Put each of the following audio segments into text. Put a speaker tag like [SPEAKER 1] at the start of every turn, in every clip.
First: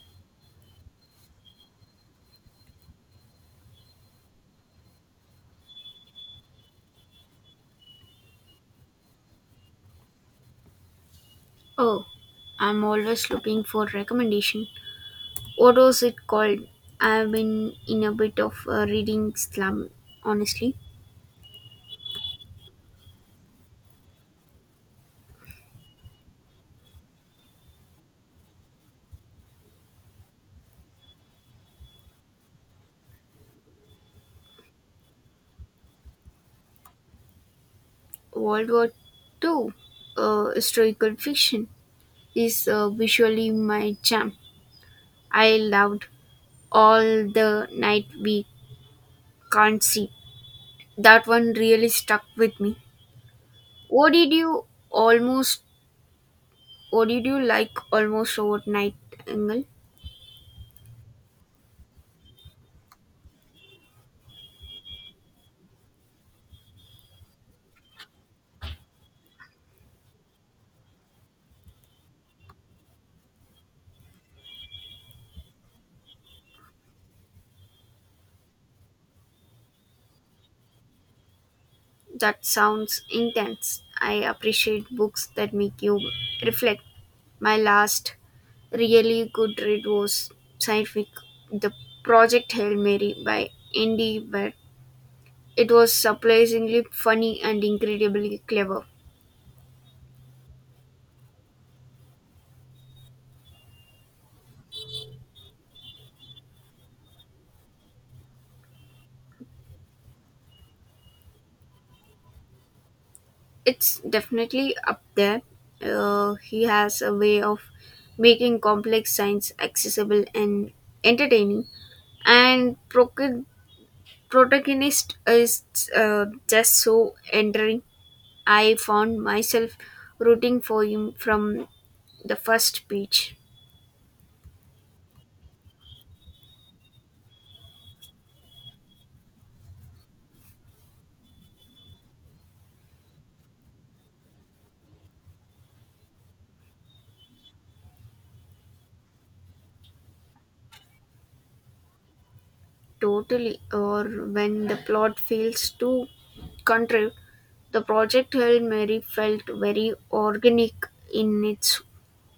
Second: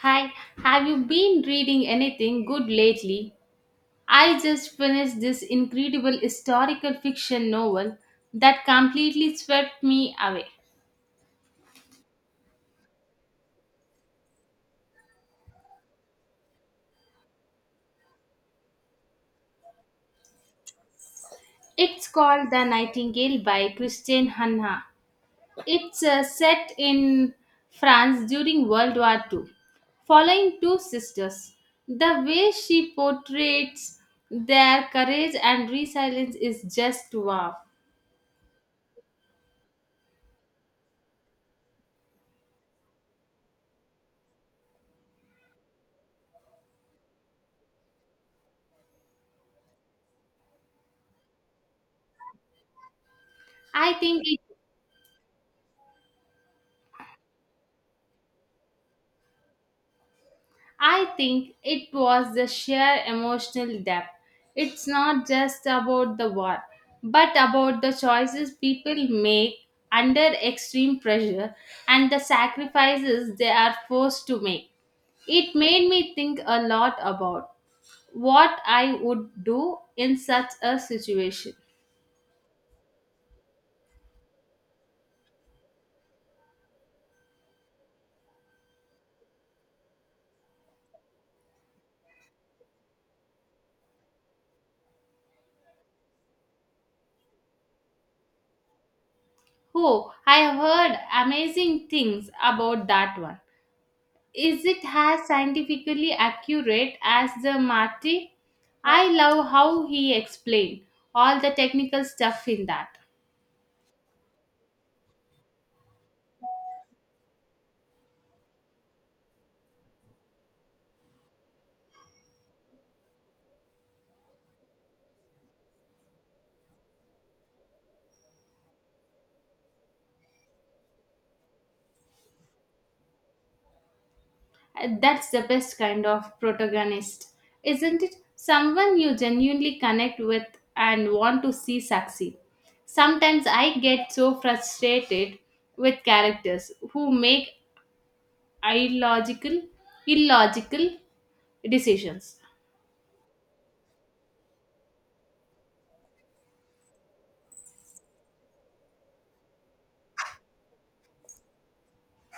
[SPEAKER 1] Hi, have you been reading anything good lately? I just finished this incredible historical fiction novel that completely swept me away.
[SPEAKER 2] Oh, I'm always looking for recommendation. What was it called? I've been in a bit of a reading slump, honestly.
[SPEAKER 1] It's called The Nightingale by Christine Hanna. It's set in France during World War Two, following two sisters. The way she portrays their courage and resilience is just wow.
[SPEAKER 2] World War Two, historical fiction, is visually my jam. I loved all the night we can't see. That one really stuck with me.
[SPEAKER 1] I
[SPEAKER 2] What
[SPEAKER 1] think
[SPEAKER 2] did
[SPEAKER 1] it
[SPEAKER 2] you almost? What did you like almost overnight, Angle?
[SPEAKER 1] I think it was the sheer emotional depth. It's not just about the war, but about the choices people make under extreme pressure and the sacrifices they are forced to make. It made me think a lot about what I would do in such a situation.
[SPEAKER 2] That sounds intense. I appreciate books that make you reflect. My last really good read was scientific The Project Hail Mary by Andy but it was surprisingly funny and incredibly clever.
[SPEAKER 1] Oh, I have heard amazing things about that one. Is it as scientifically accurate as the Marty? I love how he explained all the technical stuff in that.
[SPEAKER 2] It's definitely up there. He has a way of making complex science accessible and entertaining, and protagonist is just so endearing I found myself rooting for him from the first page.
[SPEAKER 1] That's the best kind of protagonist, isn't it? Someone you genuinely connect with and want to see succeed. Sometimes I get so frustrated with characters who make illogical, illogical decisions.
[SPEAKER 2] Totally, or when the plot feels too contrived, the project Hail Mary felt very organic in its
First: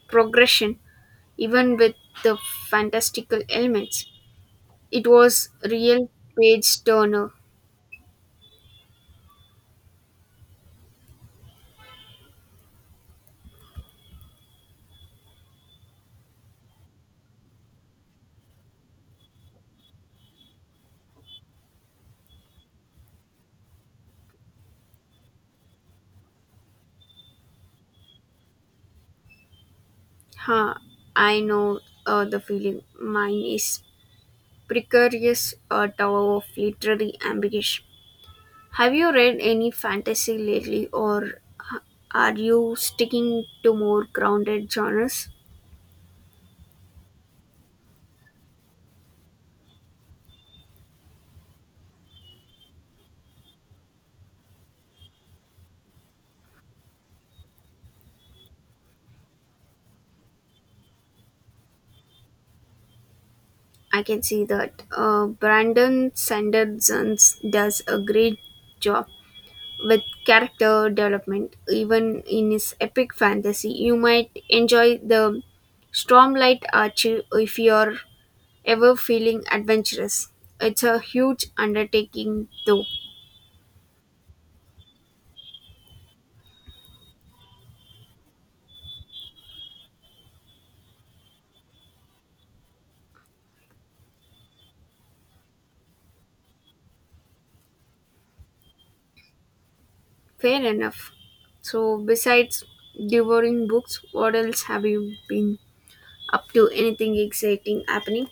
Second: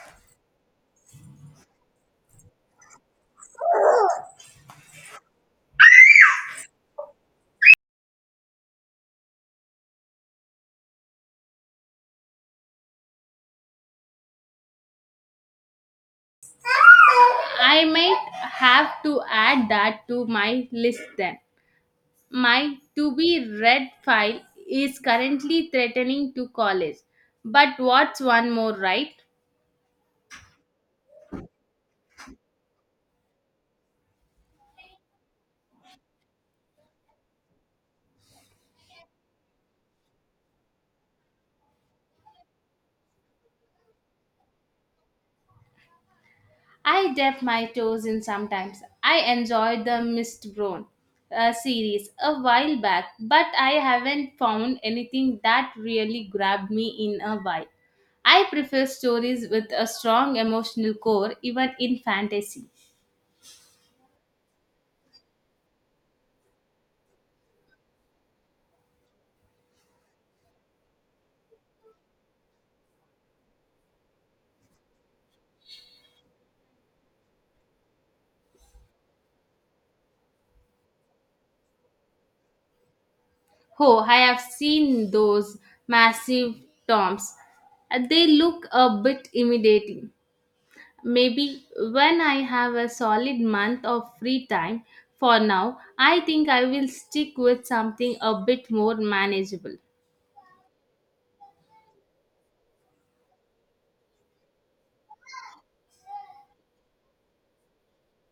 [SPEAKER 2] progression, even with the fantastical elements. It was real page turner.
[SPEAKER 1] I might have to add that to my list then. My to be read file is currently threatening to college. But what's one more, right?
[SPEAKER 2] Huh, I know the feeling. Mine is precarious, a tower of literary ambition. Have you read any fantasy lately, or h- are you sticking to more grounded genres?
[SPEAKER 1] I dip my toes in sometimes. I enjoyed the Mistborn series a while back, but I haven't found anything that really grabbed me in a while. I prefer stories with a strong emotional core, even in fantasy.
[SPEAKER 2] I can see that. Brandon Sanderson does a great job with character development, even in his epic fantasy. You might enjoy the Stormlight Archive if you're ever feeling adventurous. It's a huge undertaking, though.
[SPEAKER 1] Oh, I have seen those massive tomes. They look a bit intimidating. Maybe when I have a solid month of free time for now, I think I will stick with something a bit more manageable.
[SPEAKER 2] Fair enough. So, besides devouring books, what else have you been up to? Anything exciting happening?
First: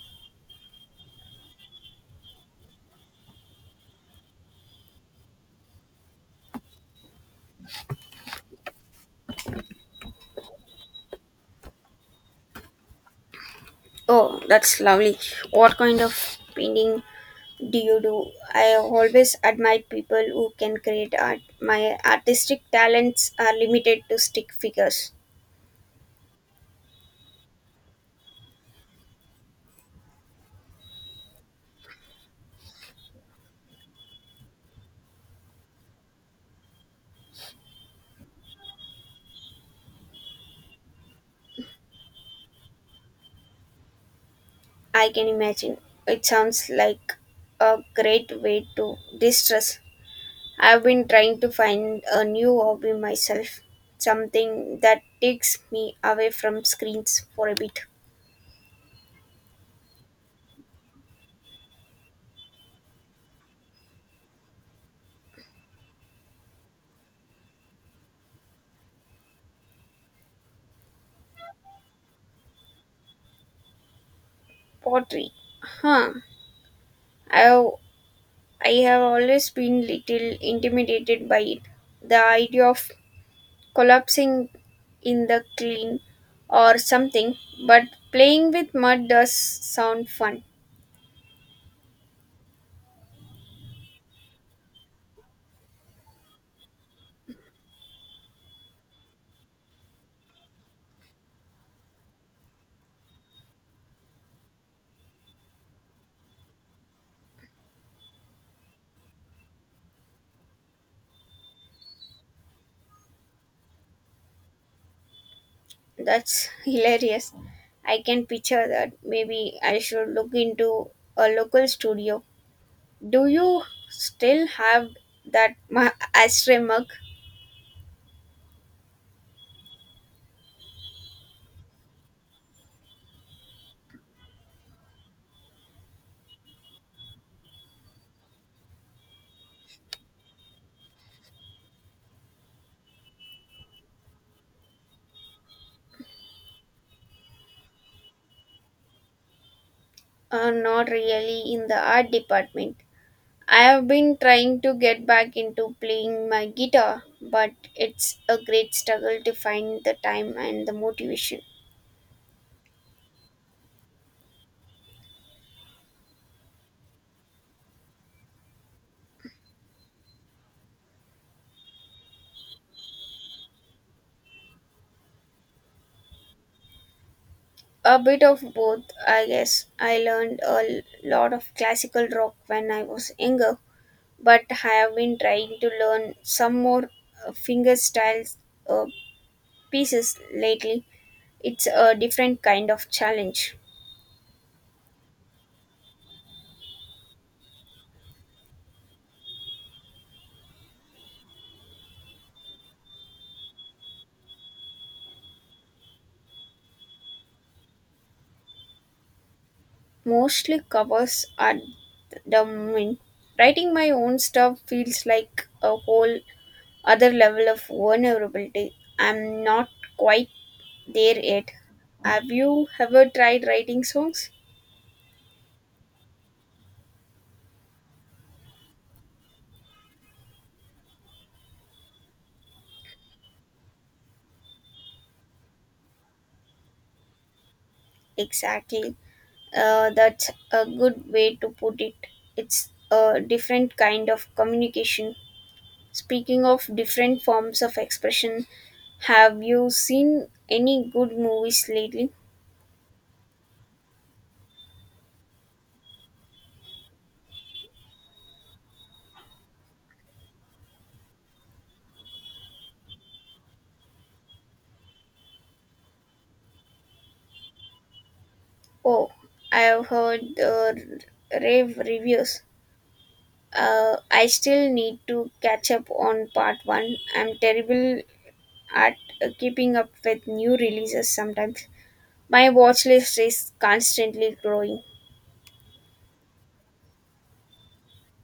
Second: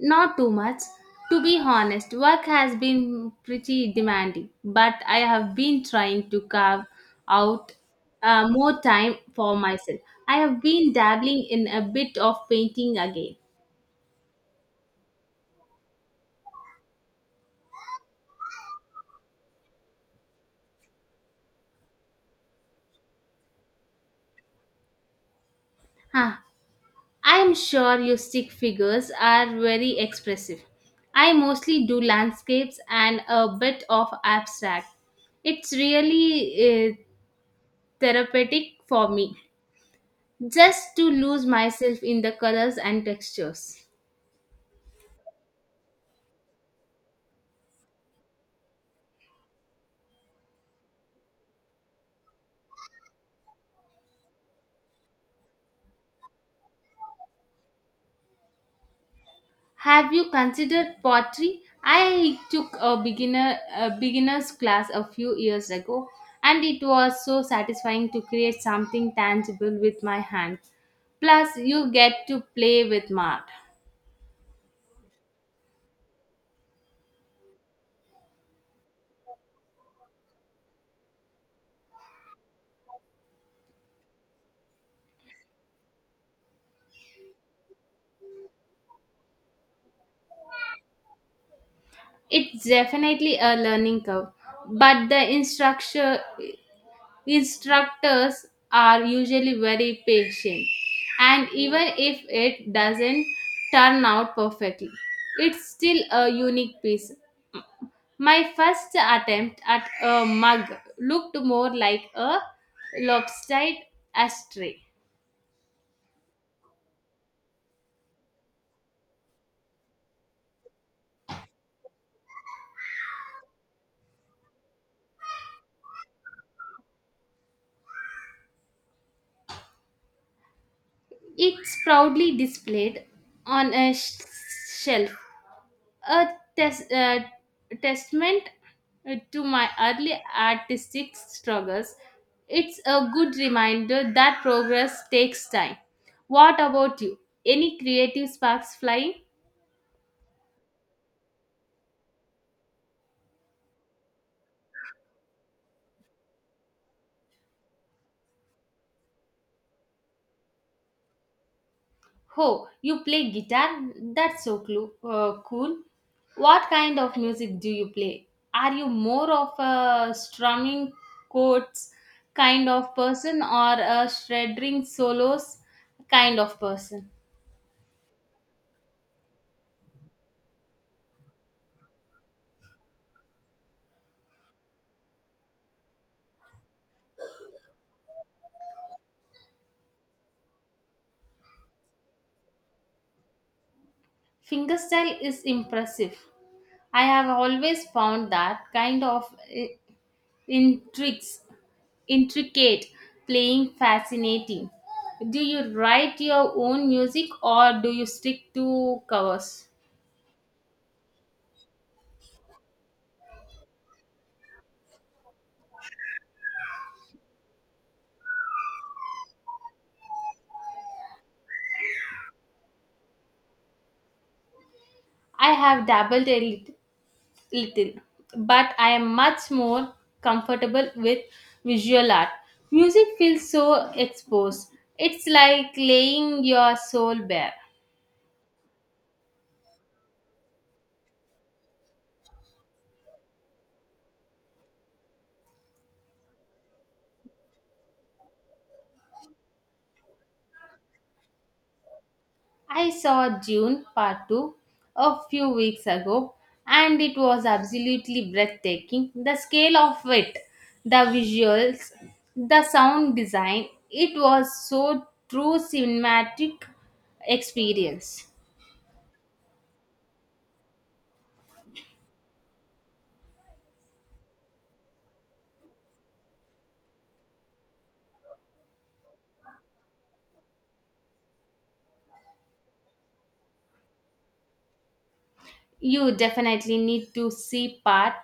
[SPEAKER 1] Not too much. To be honest, work has been pretty demanding, but I have been trying to carve out more time for myself. I have been dabbling in a bit of painting again.
[SPEAKER 2] Oh, that's lovely. What kind of painting do you do? I always admire people who can create art. My artistic talents are limited to stick figures.
[SPEAKER 1] Huh. I am sure your stick figures are very expressive. I mostly do landscapes and a bit of abstract. It's really therapeutic for me just to lose myself in the colors and textures.
[SPEAKER 2] I can imagine. It sounds like a great way to distress. I've been trying to find a new hobby myself, something that takes me away from screens for a bit.
[SPEAKER 1] Have you considered pottery? I took a beginner's class a few years ago and it was so satisfying to create something tangible with my hand. Plus you get to play with mark.
[SPEAKER 2] Pottery. Huh. I have, I have always been little intimidated by it. The idea of collapsing in the clean or something, but playing with mud does sound fun.
[SPEAKER 1] It's definitely a learning curve, but instructors are usually very patient. And even if it doesn't turn out perfectly, it's still a unique piece. My first attempt at a mug looked more like a lopsided ashtray.
[SPEAKER 2] That's hilarious. I can picture that. Maybe I should look into a local studio. Do you still have that ashtray mug?
[SPEAKER 1] It's proudly displayed on a shelf a tes- uh, testament to my early artistic struggles. It's a good reminder that progress takes time. What about you? Any creative sparks flying?
[SPEAKER 2] Not really in the art department. I have been trying to get back into playing my guitar, but it's a great struggle to find the time and the motivation.
[SPEAKER 1] Oh, you play guitar? That's so cool. What kind of music do you play? Are you more of a strumming chords kind of person or a shredding solos kind of person?
[SPEAKER 2] A bit of both, I guess. I learned lot of classical rock when I was younger, but I have been trying to learn some more finger styles uh, pieces lately. It's a different kind of challenge.
[SPEAKER 1] Fingerstyle is impressive. I have always found that kind of i- intrigues, intricate playing fascinating. Do you write your own music or do you stick to covers?
[SPEAKER 2] Mostly covers at the moment. Writing my own stuff feels like a whole other level of vulnerability. I'm not quite there yet. Have you ever tried writing songs?
[SPEAKER 1] I have dabbled a little, but I am much more comfortable with visual art. Music feels so exposed. It's like laying your soul bare.
[SPEAKER 2] Exactly. That's a good way to put it. It's a different kind of communication. Speaking of different forms of expression, have you seen any good movies lately?
[SPEAKER 1] I saw June Part 2 a few weeks ago and it was absolutely breathtaking. The scale of it, the visuals, the sound design, it was so true cinematic experience.
[SPEAKER 2] Oh, I've heard the rave reviews. I still need to catch up on part one. I'm terrible at keeping up with new releases sometimes. My watch list is constantly growing.
[SPEAKER 1] You definitely need to see Part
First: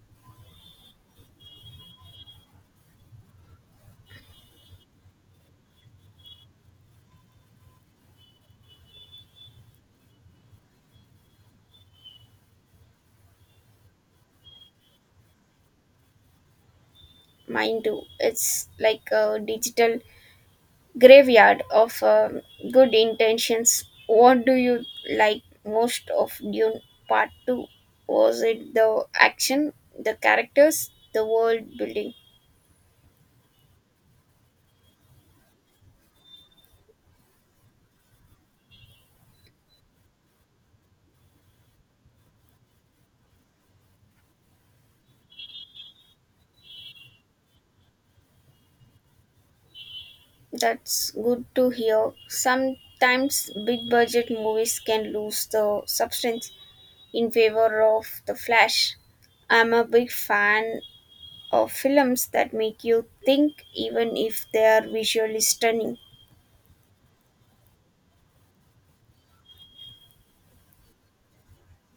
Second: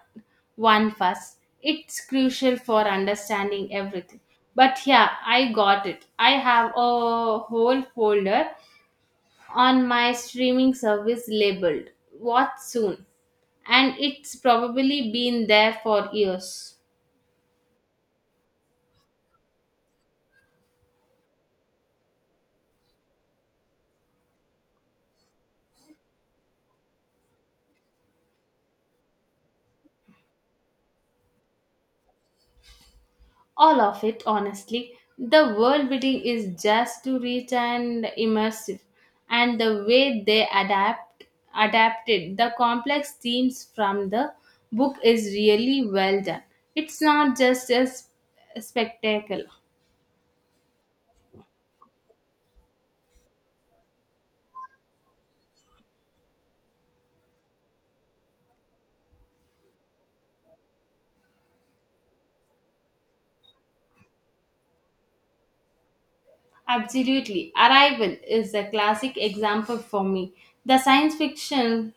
[SPEAKER 1] One first. It's crucial for understanding everything. But yeah, I got it. I have a whole folder on my streaming service labeled Watch Soon, and it's probably been there for years.
[SPEAKER 2] Mine too. It's like a digital graveyard of good intentions. What do you like most of Dune Part 2? Was it the action, the characters, the world building?
[SPEAKER 1] All of it, honestly. The world building is just too rich and immersive, and the way they adapt adapted the complex themes from the book is really well done. It's not just a spectacle.
[SPEAKER 2] That's good to hear. Sometimes big budget movies can lose the substance in favor of the flash. I'm a big fan of films that make you think, even if they are visually stunning.
[SPEAKER 1] Absolutely. Arrival is a classic example for me. The science fiction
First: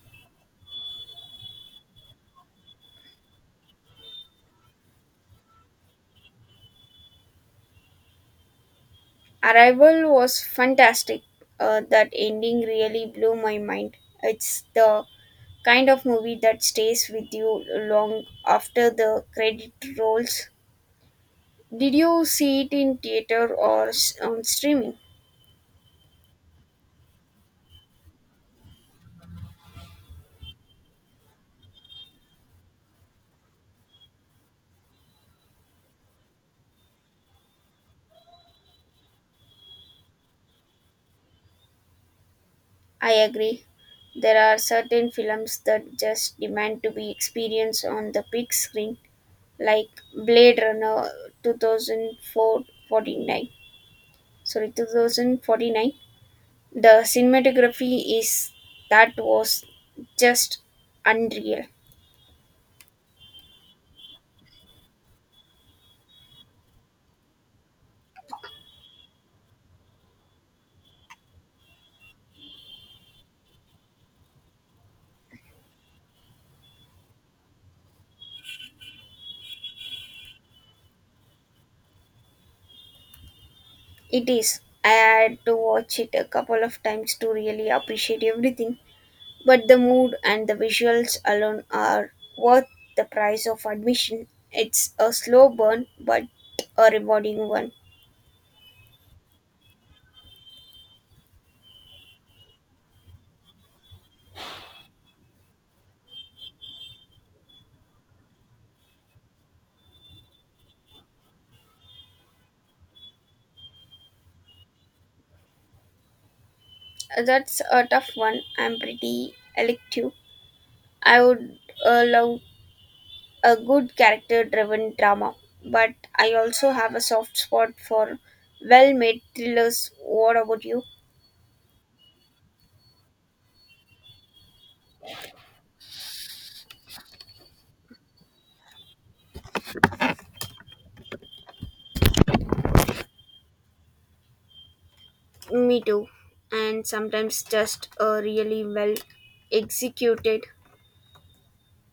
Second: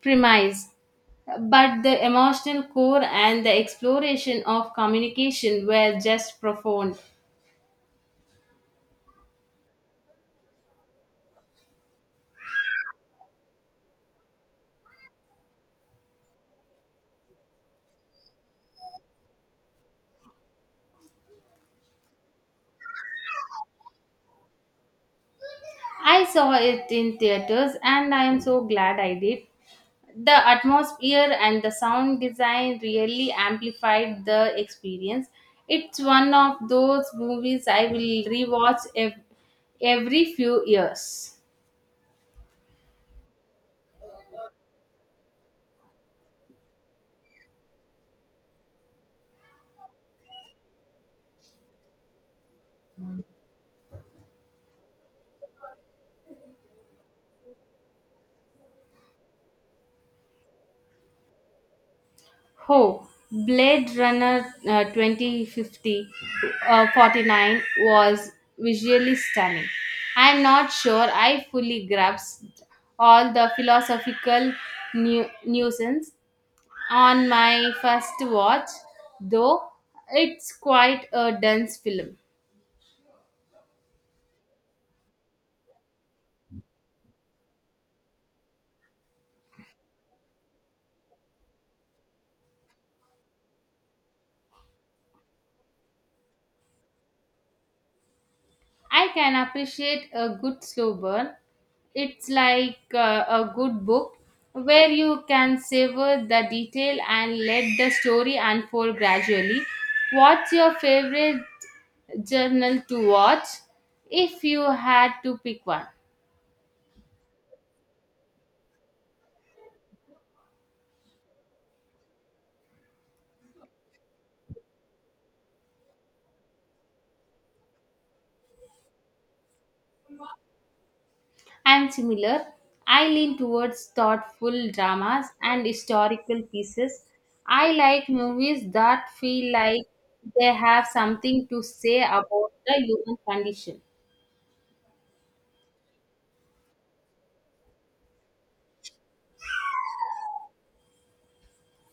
[SPEAKER 1] premise, but the emotional core and the exploration of communication were just profound.
[SPEAKER 2] Arrival was fantastic. That ending really blew my mind. It's the kind of movie that stays with you long after the credit rolls. Did you see it in theater or on streaming?
[SPEAKER 1] I saw it in theaters and I am so glad I did. The atmosphere and the sound design really amplified the experience. It's one of those movies I will rewatch every few years.
[SPEAKER 2] I agree. There are certain films that just demand to be experienced on the big screen, like Blade Runner 2049. Sorry, 2049. The cinematography is that was just unreal.
[SPEAKER 1] Oh, Blade Runner uh, 2050 uh, 49 was visually stunning. I am not sure I fully grasped all the philosophical nuisance on my first watch, though it's quite a dense film.
[SPEAKER 2] It is. I had to watch it a couple of times to really appreciate everything. But the mood and the visuals alone are worth the price of admission. It's a slow burn, but a rewarding one.
[SPEAKER 1] I can appreciate a good slow burn. It's like a good book where you can savor the detail and let the story unfold gradually. What's your favorite journal to watch if you had to pick one?
[SPEAKER 2] That's a tough one. I'm pretty elective. I would love a good character driven drama, but I also have a soft spot for well made thrillers. What about you?
[SPEAKER 1] I'm similar. I lean towards thoughtful dramas and historical pieces. I like movies that feel like they have something to say about the human condition.
[SPEAKER 2] Me too. And sometimes just a really well executed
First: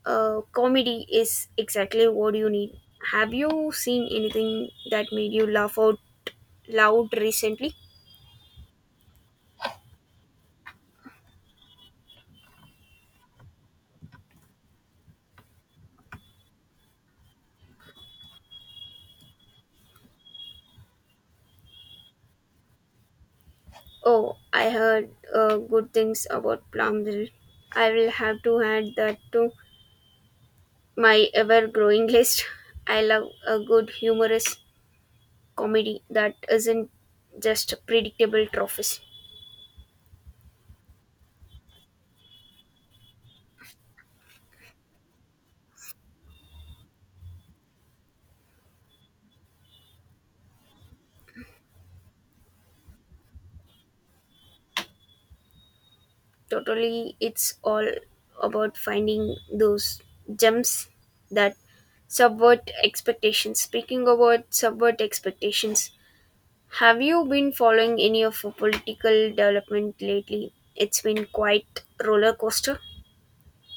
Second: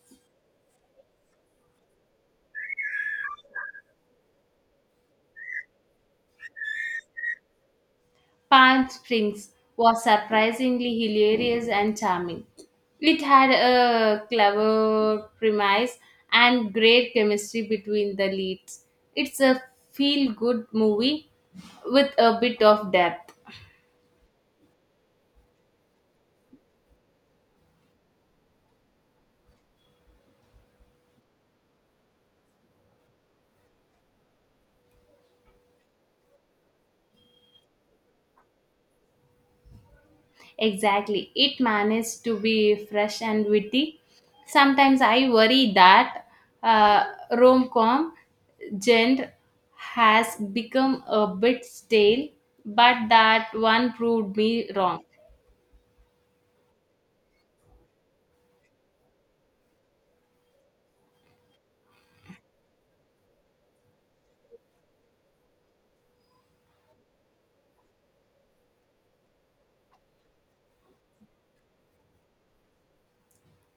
[SPEAKER 2] comedy is exactly what you need. Have you seen anything that made you laugh out loud recently?
[SPEAKER 1] Palm Springs was surprisingly hilarious and charming. It had a clever premise and great chemistry between the leads. It's a feel good movie with a bit of depth.
[SPEAKER 2] Oh, I heard good things about Plumville. I will have to add that to my ever growing list. I love a good humorous comedy that isn't just predictable trophies.
[SPEAKER 1] Exactly. It managed to be fresh and witty. Sometimes I worry that uh, rom com genre has become a bit stale, but that one proved me wrong.
[SPEAKER 2] Totally, it's all about finding those gems that subvert expectations. Speaking about subvert expectations, have you been following any of a political development lately? It's been quite roller coaster.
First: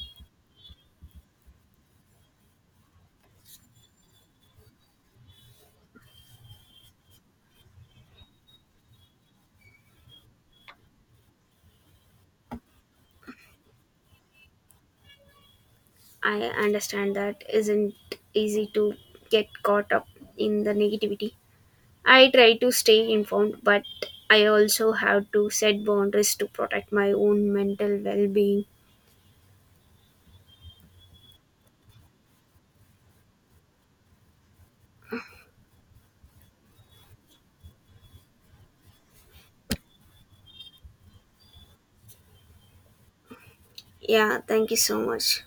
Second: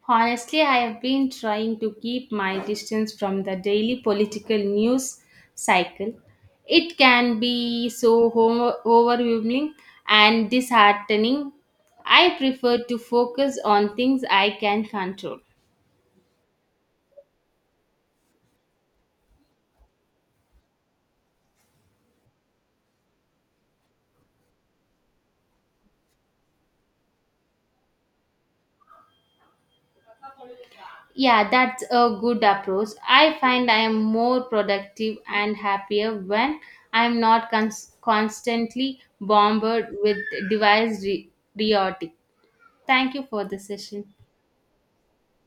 [SPEAKER 1] Honestly, I have been trying to keep my distance from the daily political news cycle. It can be so overwhelming and disheartening. I prefer to focus on things I can control.
[SPEAKER 2] I understand that isn't easy to get caught up in the negativity. I try to stay informed, but I also have to set boundaries to protect my own mental well being.
[SPEAKER 1] Yeah, that's a good approach. I find I am more productive and happier when I'm not constantly bombarded with device re- riotic. Thank you for the session.
[SPEAKER 2] Yeah, thank you so much.